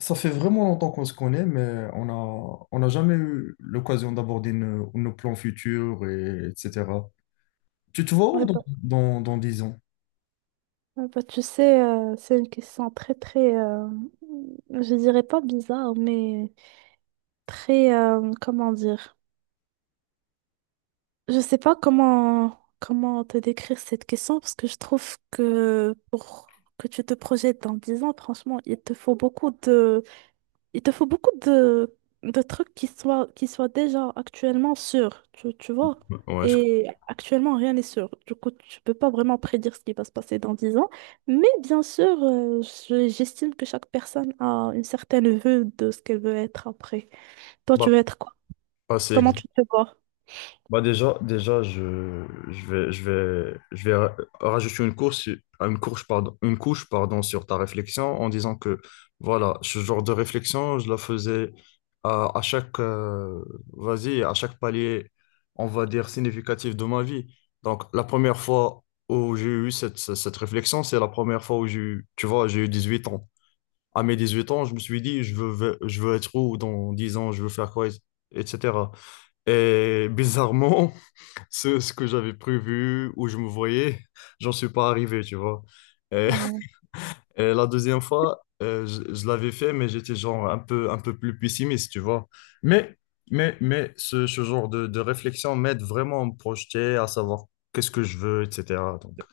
Ça fait vraiment longtemps qu'on se connaît, mais on n'a jamais eu l'occasion d'aborder nos plans futurs, et, etc. Tu te vois où Ouais, bah, dans 10 ans? ouais, bah, tu sais, c'est une question très, très, je dirais pas bizarre, mais très, comment dire? Je sais pas comment te décrire cette question parce que je trouve que pour que tu te projettes dans 10 ans, franchement, il te faut beaucoup de trucs qui soient déjà actuellement sûrs, tu vois. Ouais, je... Et actuellement, rien n'est sûr. Du coup, tu peux pas vraiment prédire ce qui va se passer dans 10 ans. Mais bien sûr, j'estime que chaque personne a une certaine vue de ce qu'elle veut être après. Toi, tu bah, veux être quoi? C'est. Comment tu te vois? Bah déjà, déjà je vais, je vais, je vais ra- Rajouter une couche, sur ta réflexion en disant que voilà, ce genre de réflexion, je la faisais à chaque, vas-y, à chaque palier, on va dire, significatif de ma vie. Donc, la première fois où j'ai eu cette réflexion, c'est la première fois où j'ai eu, tu vois, j'ai eu 18 ans. À mes 18 ans, je me suis dit, je veux être où dans 10 ans, je veux faire quoi, etc. Et bizarrement, ce que j'avais prévu, où je me voyais, j'en suis pas arrivé, tu vois. Et, Ouais. et la deuxième fois, je l'avais fait, mais j'étais genre un peu plus pessimiste, tu vois. Mais, mais ce genre de réflexion m'aide vraiment à me projeter, à savoir qu'est-ce que je veux, etc. Donc,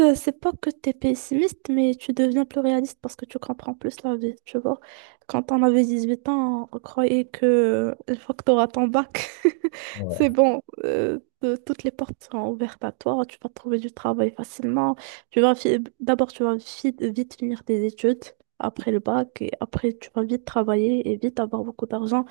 C'est pas que t'es pessimiste, mais tu deviens plus réaliste parce que tu comprends plus la vie, tu vois. Quand on avait 18 ans, on croyait que une fois que t'auras ton bac, ouais. c'est bon, toutes les portes seront ouvertes à toi, tu vas trouver du travail facilement. D'abord, tu vas vite finir tes études après le bac et après, tu vas vite travailler et vite avoir beaucoup d'argent.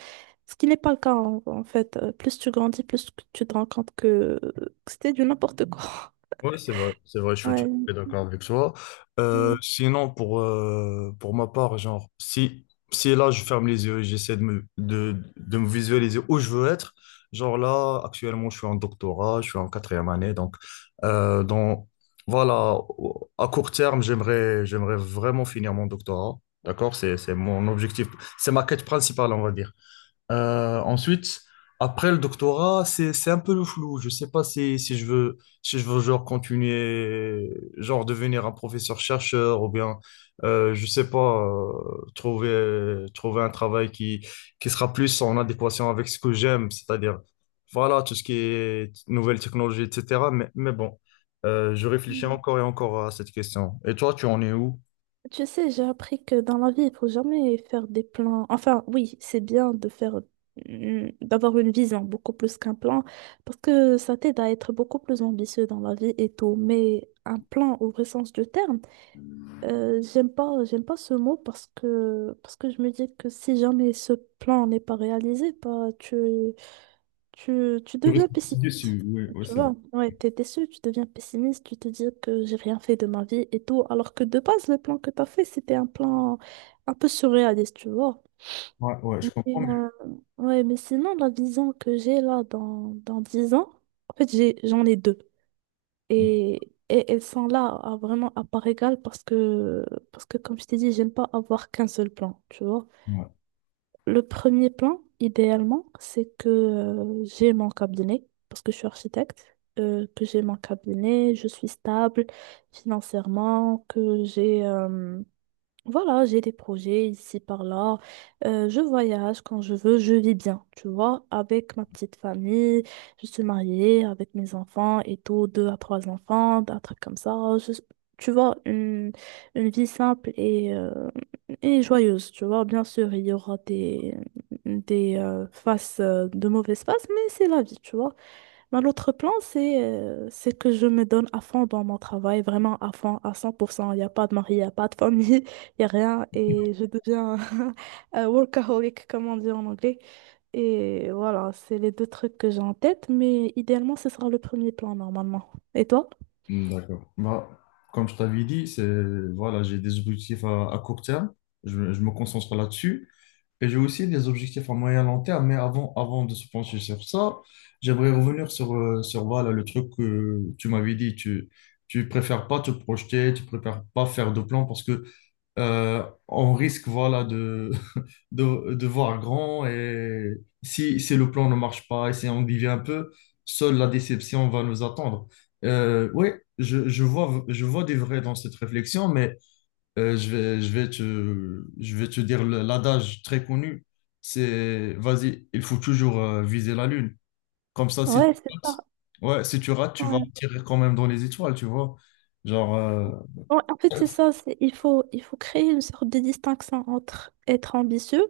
Ce qui n'est pas le cas en fait. Plus tu grandis, plus que tu te rends compte euh, que c'était du n'importe quoi. Ouais, c'est vrai, je suis tout Ouais. à fait d'accord avec toi. Sinon, pour ma part, genre, si, si là, je ferme les yeux et j'essaie de de me visualiser où je veux être, genre là, actuellement, je suis en doctorat, je suis en quatrième année, donc, euh, dans, voilà, au- à court terme, j'aimerais vraiment finir mon doctorat, d'accord? C'est mon objectif, c'est ma quête principale, on va dire. Ensuite, après le doctorat, c'est un peu le flou. Je sais pas si, si je veux genre continuer, genre devenir un professeur-chercheur ou bien, je sais pas, trouver un travail qui sera plus en adéquation avec ce que j'aime, c'est-à-dire, voilà, tout ce qui est nouvelles technologies, etc. Mais bon, je réfléchis Mm. encore et encore à cette question. Et toi, tu en es où? Tu sais, j'ai appris que dans la vie, il faut jamais faire des plans. Enfin, oui, c'est bien de faire, d'avoir une vision beaucoup plus qu'un plan, parce que ça t'aide à être beaucoup plus ambitieux dans la vie et tout. Mais un plan, au vrai sens du terme, j'aime pas ce mot parce que je me dis que si jamais ce plan n'est pas réalisé, bah, tu Je deviens pessimiste. reste sur- ouais, ouais, Tu c'est vrai. vois, ouais, t'es déçu, tu deviens pessimiste, tu te dis que j'ai rien fait de ma vie et tout, alors que de base, le plan que t'as fait, c'était un plan un peu surréaliste, tu vois. Ouais, ouais, Et, je comprends. euh, ouais, mais sinon, la vision que j'ai là dans 10 ans, en fait, j'en ai deux. Mais- Et elles sont là vraiment à part égale parce que comme je t'ai dit, j'aime pas avoir qu'un seul plan, tu vois. ouais. Le premier plan, idéalement, c'est que j'ai mon cabinet, parce que je suis architecte, que j'ai mon cabinet, je suis stable financièrement, que j'ai voilà, j'ai des projets ici par là. Je voyage quand je veux, je vis bien, tu vois, avec ma petite famille. Je suis mariée avec mes enfants et tout, deux à trois enfants, un truc comme ça. Tu vois, une vie simple et joyeuse, tu vois. Bien sûr, il y aura de mauvaises faces, mais c'est la vie, tu vois. Ben, l'autre plan, c'est que je me donne à fond dans mon travail, vraiment à fond, à 100%. Il n'y a pas de mari, il n'y a pas de famille, il n'y a rien. Et je deviens un workaholic, comme on dit en anglais. Et voilà, c'est les deux trucs que j'ai en tête, mais idéalement, ce sera le premier plan normalement. Et toi? D'accord. Bah, comme je t'avais dit, c'est, voilà, j'ai des objectifs à court terme. Je me concentre là-dessus. Et j'ai aussi des objectifs à moyen long terme. Mais avant de se pencher sur ça, j'aimerais revenir sur voilà, le truc que tu m'avais dit. Tu préfères pas te projeter, tu préfères pas faire de plan parce que on risque voilà de, de voir grand et si, si le plan ne marche pas et si on divise un peu, seule la déception va nous attendre. Oui, je vois des vrais dans cette réflexion, mais je vais te dire le- l'adage très connu, c'est vas-y, il faut toujours viser la lune. Comme ça, si Ouais, tu c'est ça. rates, ouais, si tu rates, tu vas Ouais. tirer quand même dans les étoiles, tu vois. Genre, euh, Ouais, en fait, c'est ça. Il faut, créer une sorte de distinction entre être ambitieux,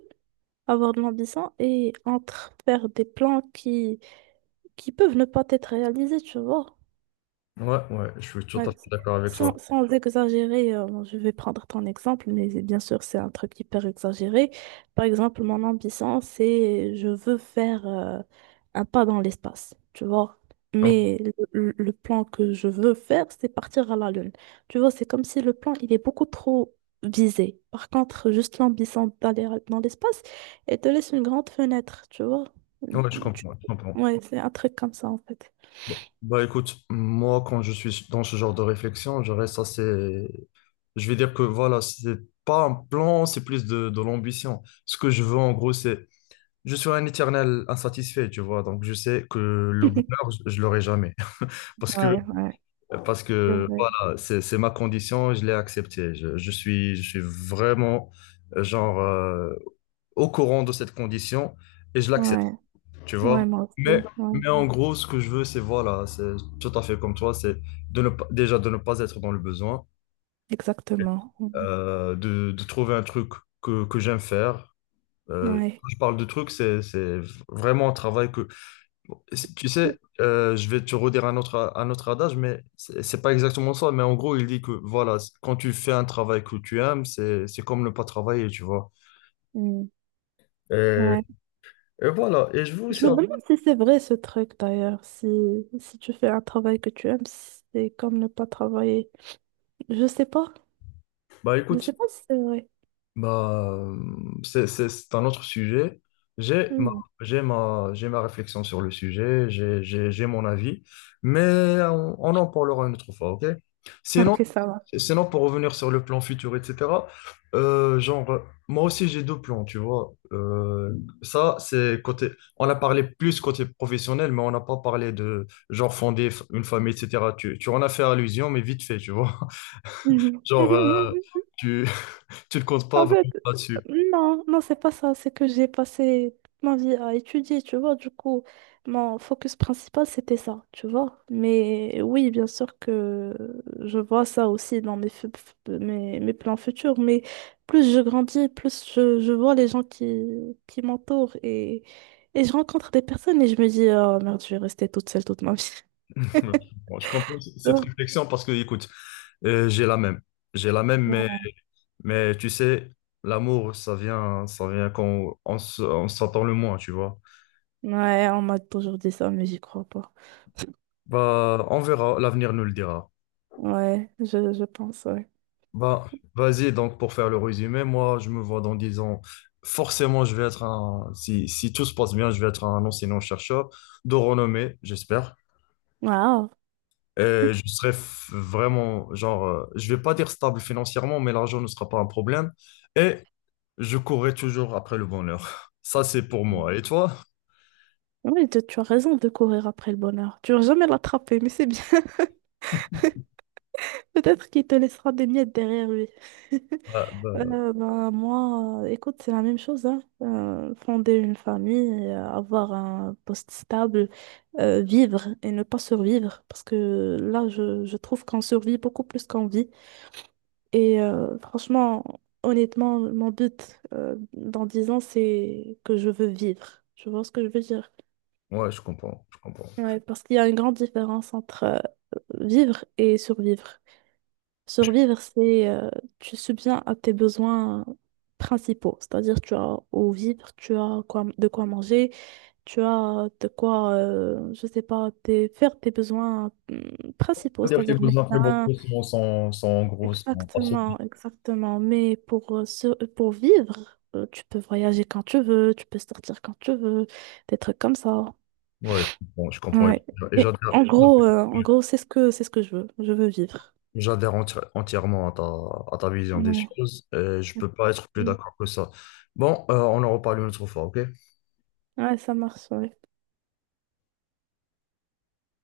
avoir de l'ambition, et entre faire des plans qui peuvent ne pas être réalisées, tu vois. Ouais, ouais, je suis tout à Ouais. fait d'accord avec toi. Sans exagérer, je vais prendre ton exemple, mais bien sûr, c'est un truc hyper exagéré. Par exemple, mon ambition, c'est je veux faire un pas dans l'espace, tu vois. Mais le plan que je veux faire, c'est partir à la Lune. Tu vois, c'est comme si le plan, il est beaucoup trop visé. Par contre, juste l'ambition d'aller dans l'espace, elle te laisse une grande fenêtre, tu vois. Ouais, je Tu- comprends, je comprends. Ouais, c'est un truc comme ça, en fait. Bon. Bah écoute, moi quand je suis dans ce genre de réflexion, je reste assez... Je vais dire que voilà, c'est pas un plan, c'est plus de l'ambition. Ce que je veux en gros, c'est... Je suis un éternel insatisfait, tu vois, donc je sais que le bonheur, je l'aurai jamais. Parce que, Ouais, ouais, parce c'est que vrai. voilà, c'est ma condition, je l'ai acceptée. Je suis vraiment, euh, genre, euh, au courant de cette condition et je l'accepte. Ouais, Tu vois? ouais, moi Mais, aussi. mais en Ouais, gros, ce que je veux, c'est voilà, c'est tout à fait comme toi, c'est de ne pas, déjà de ne pas être dans le besoin, exactement. Mm. De trouver un truc que j'aime faire. Ouais. Quand je parle de truc, c'est vraiment un travail que. Tu sais, je vais te redire un autre adage, mais c'est pas exactement ça. Mais en gros, il dit que voilà, quand tu fais un travail que tu aimes, c'est comme ne pas travailler, tu vois. Mm. Et, Ouais. et voilà. Et je veux Je aussi. me demande si c'est vrai ce truc d'ailleurs. Si tu fais un travail que tu aimes, c'est comme ne pas travailler. Je sais pas. Bah Je écoute. sais pas si c'est vrai. Bah, euh, c'est un autre sujet. J'ai ma, Mm. J'ai ma réflexion sur le sujet, j'ai mon avis, mais on en parlera une autre fois, ok? Sinon, Ok, ça va. Sinon, pour revenir sur le plan futur, etc., euh, genre, moi aussi j'ai deux plans, tu vois. Ça, c'est côté, on a parlé plus côté professionnel, mais on n'a pas parlé de, genre, fonder une famille, etc. Tu en as fait allusion, mais vite fait, tu vois. Genre, euh, tu, tu ne comptes pas En fait, vraiment là-dessus. non, non, c'est pas ça. C'est que j'ai passé toute ma vie à étudier, tu vois. Du coup, mon focus principal, c'était ça, tu vois. Mais oui, bien sûr que je vois ça aussi dans mes, fu- fu- mes, mes plans futurs. Mais plus je grandis, plus je vois les gens qui m'entourent et je rencontre des personnes et je me dis, oh merde, je vais rester toute seule toute ma vie. Ouais. Bon, je comprends Tu cette vois? réflexion parce que, écoute, j'ai la même. J'ai la même, mais tu sais, l'amour, ça vient quand on, s- on s'attend le moins, tu vois. Ouais, on m'a toujours dit ça, mais j'y crois pas. Bah, on verra, l'avenir nous le dira. Ouais, je pense, ouais. Bah, vas-y, donc, pour faire le résumé, moi, je me vois dans 10 ans. Forcément, je vais être un, si, si tout se passe bien, je vais être un enseignant-chercheur de renommée, j'espère. Waouh. Et je serai f- vraiment, je vais pas dire stable financièrement, mais l'argent ne sera pas un problème. Et je courrais toujours après le bonheur. Ça, c'est pour moi. Et toi? Oui, tu as raison de courir après le bonheur. Tu vas jamais l'attraper, mais c'est bien. Peut-être qu'il te laissera des miettes derrière lui. Bah, bah, Ben, moi, écoute, c'est la même chose, hein. Fonder une famille, avoir un poste stable, vivre et ne pas survivre. Parce que là, je trouve qu'on survit beaucoup plus qu'on vit. Franchement, honnêtement, mon but dans 10 ans, c'est que je veux vivre. Tu vois ce que je veux dire? ouais, je comprends. Je comprends. Ouais, parce qu'il y a une grande différence entre vivre et survivre. Survivre, c'est tu subviens à tes besoins principaux, c'est-à-dire tu as au vivre, tu as quoi, de quoi manger, tu as de quoi, je sais pas, faire tes besoins principaux, On va dire que les c'est-à-dire besoins prémoraux médecin. Sont en gros sont Exactement, assombris. exactement. Mais pour vivre, tu peux voyager quand tu veux, tu peux sortir quand tu veux, des trucs comme ça. Ouais, je comprends. Je comprends. Ouais. Et Et j'adhère, en gros, c'est ce que je veux. Je veux vivre. j'adhère enti- entièrement à à ta vision des Ouais. choses. Et je peux pas être plus d'accord que ça. Bon, on en reparle une autre fois, ok? Ouais, ça marche, ouais.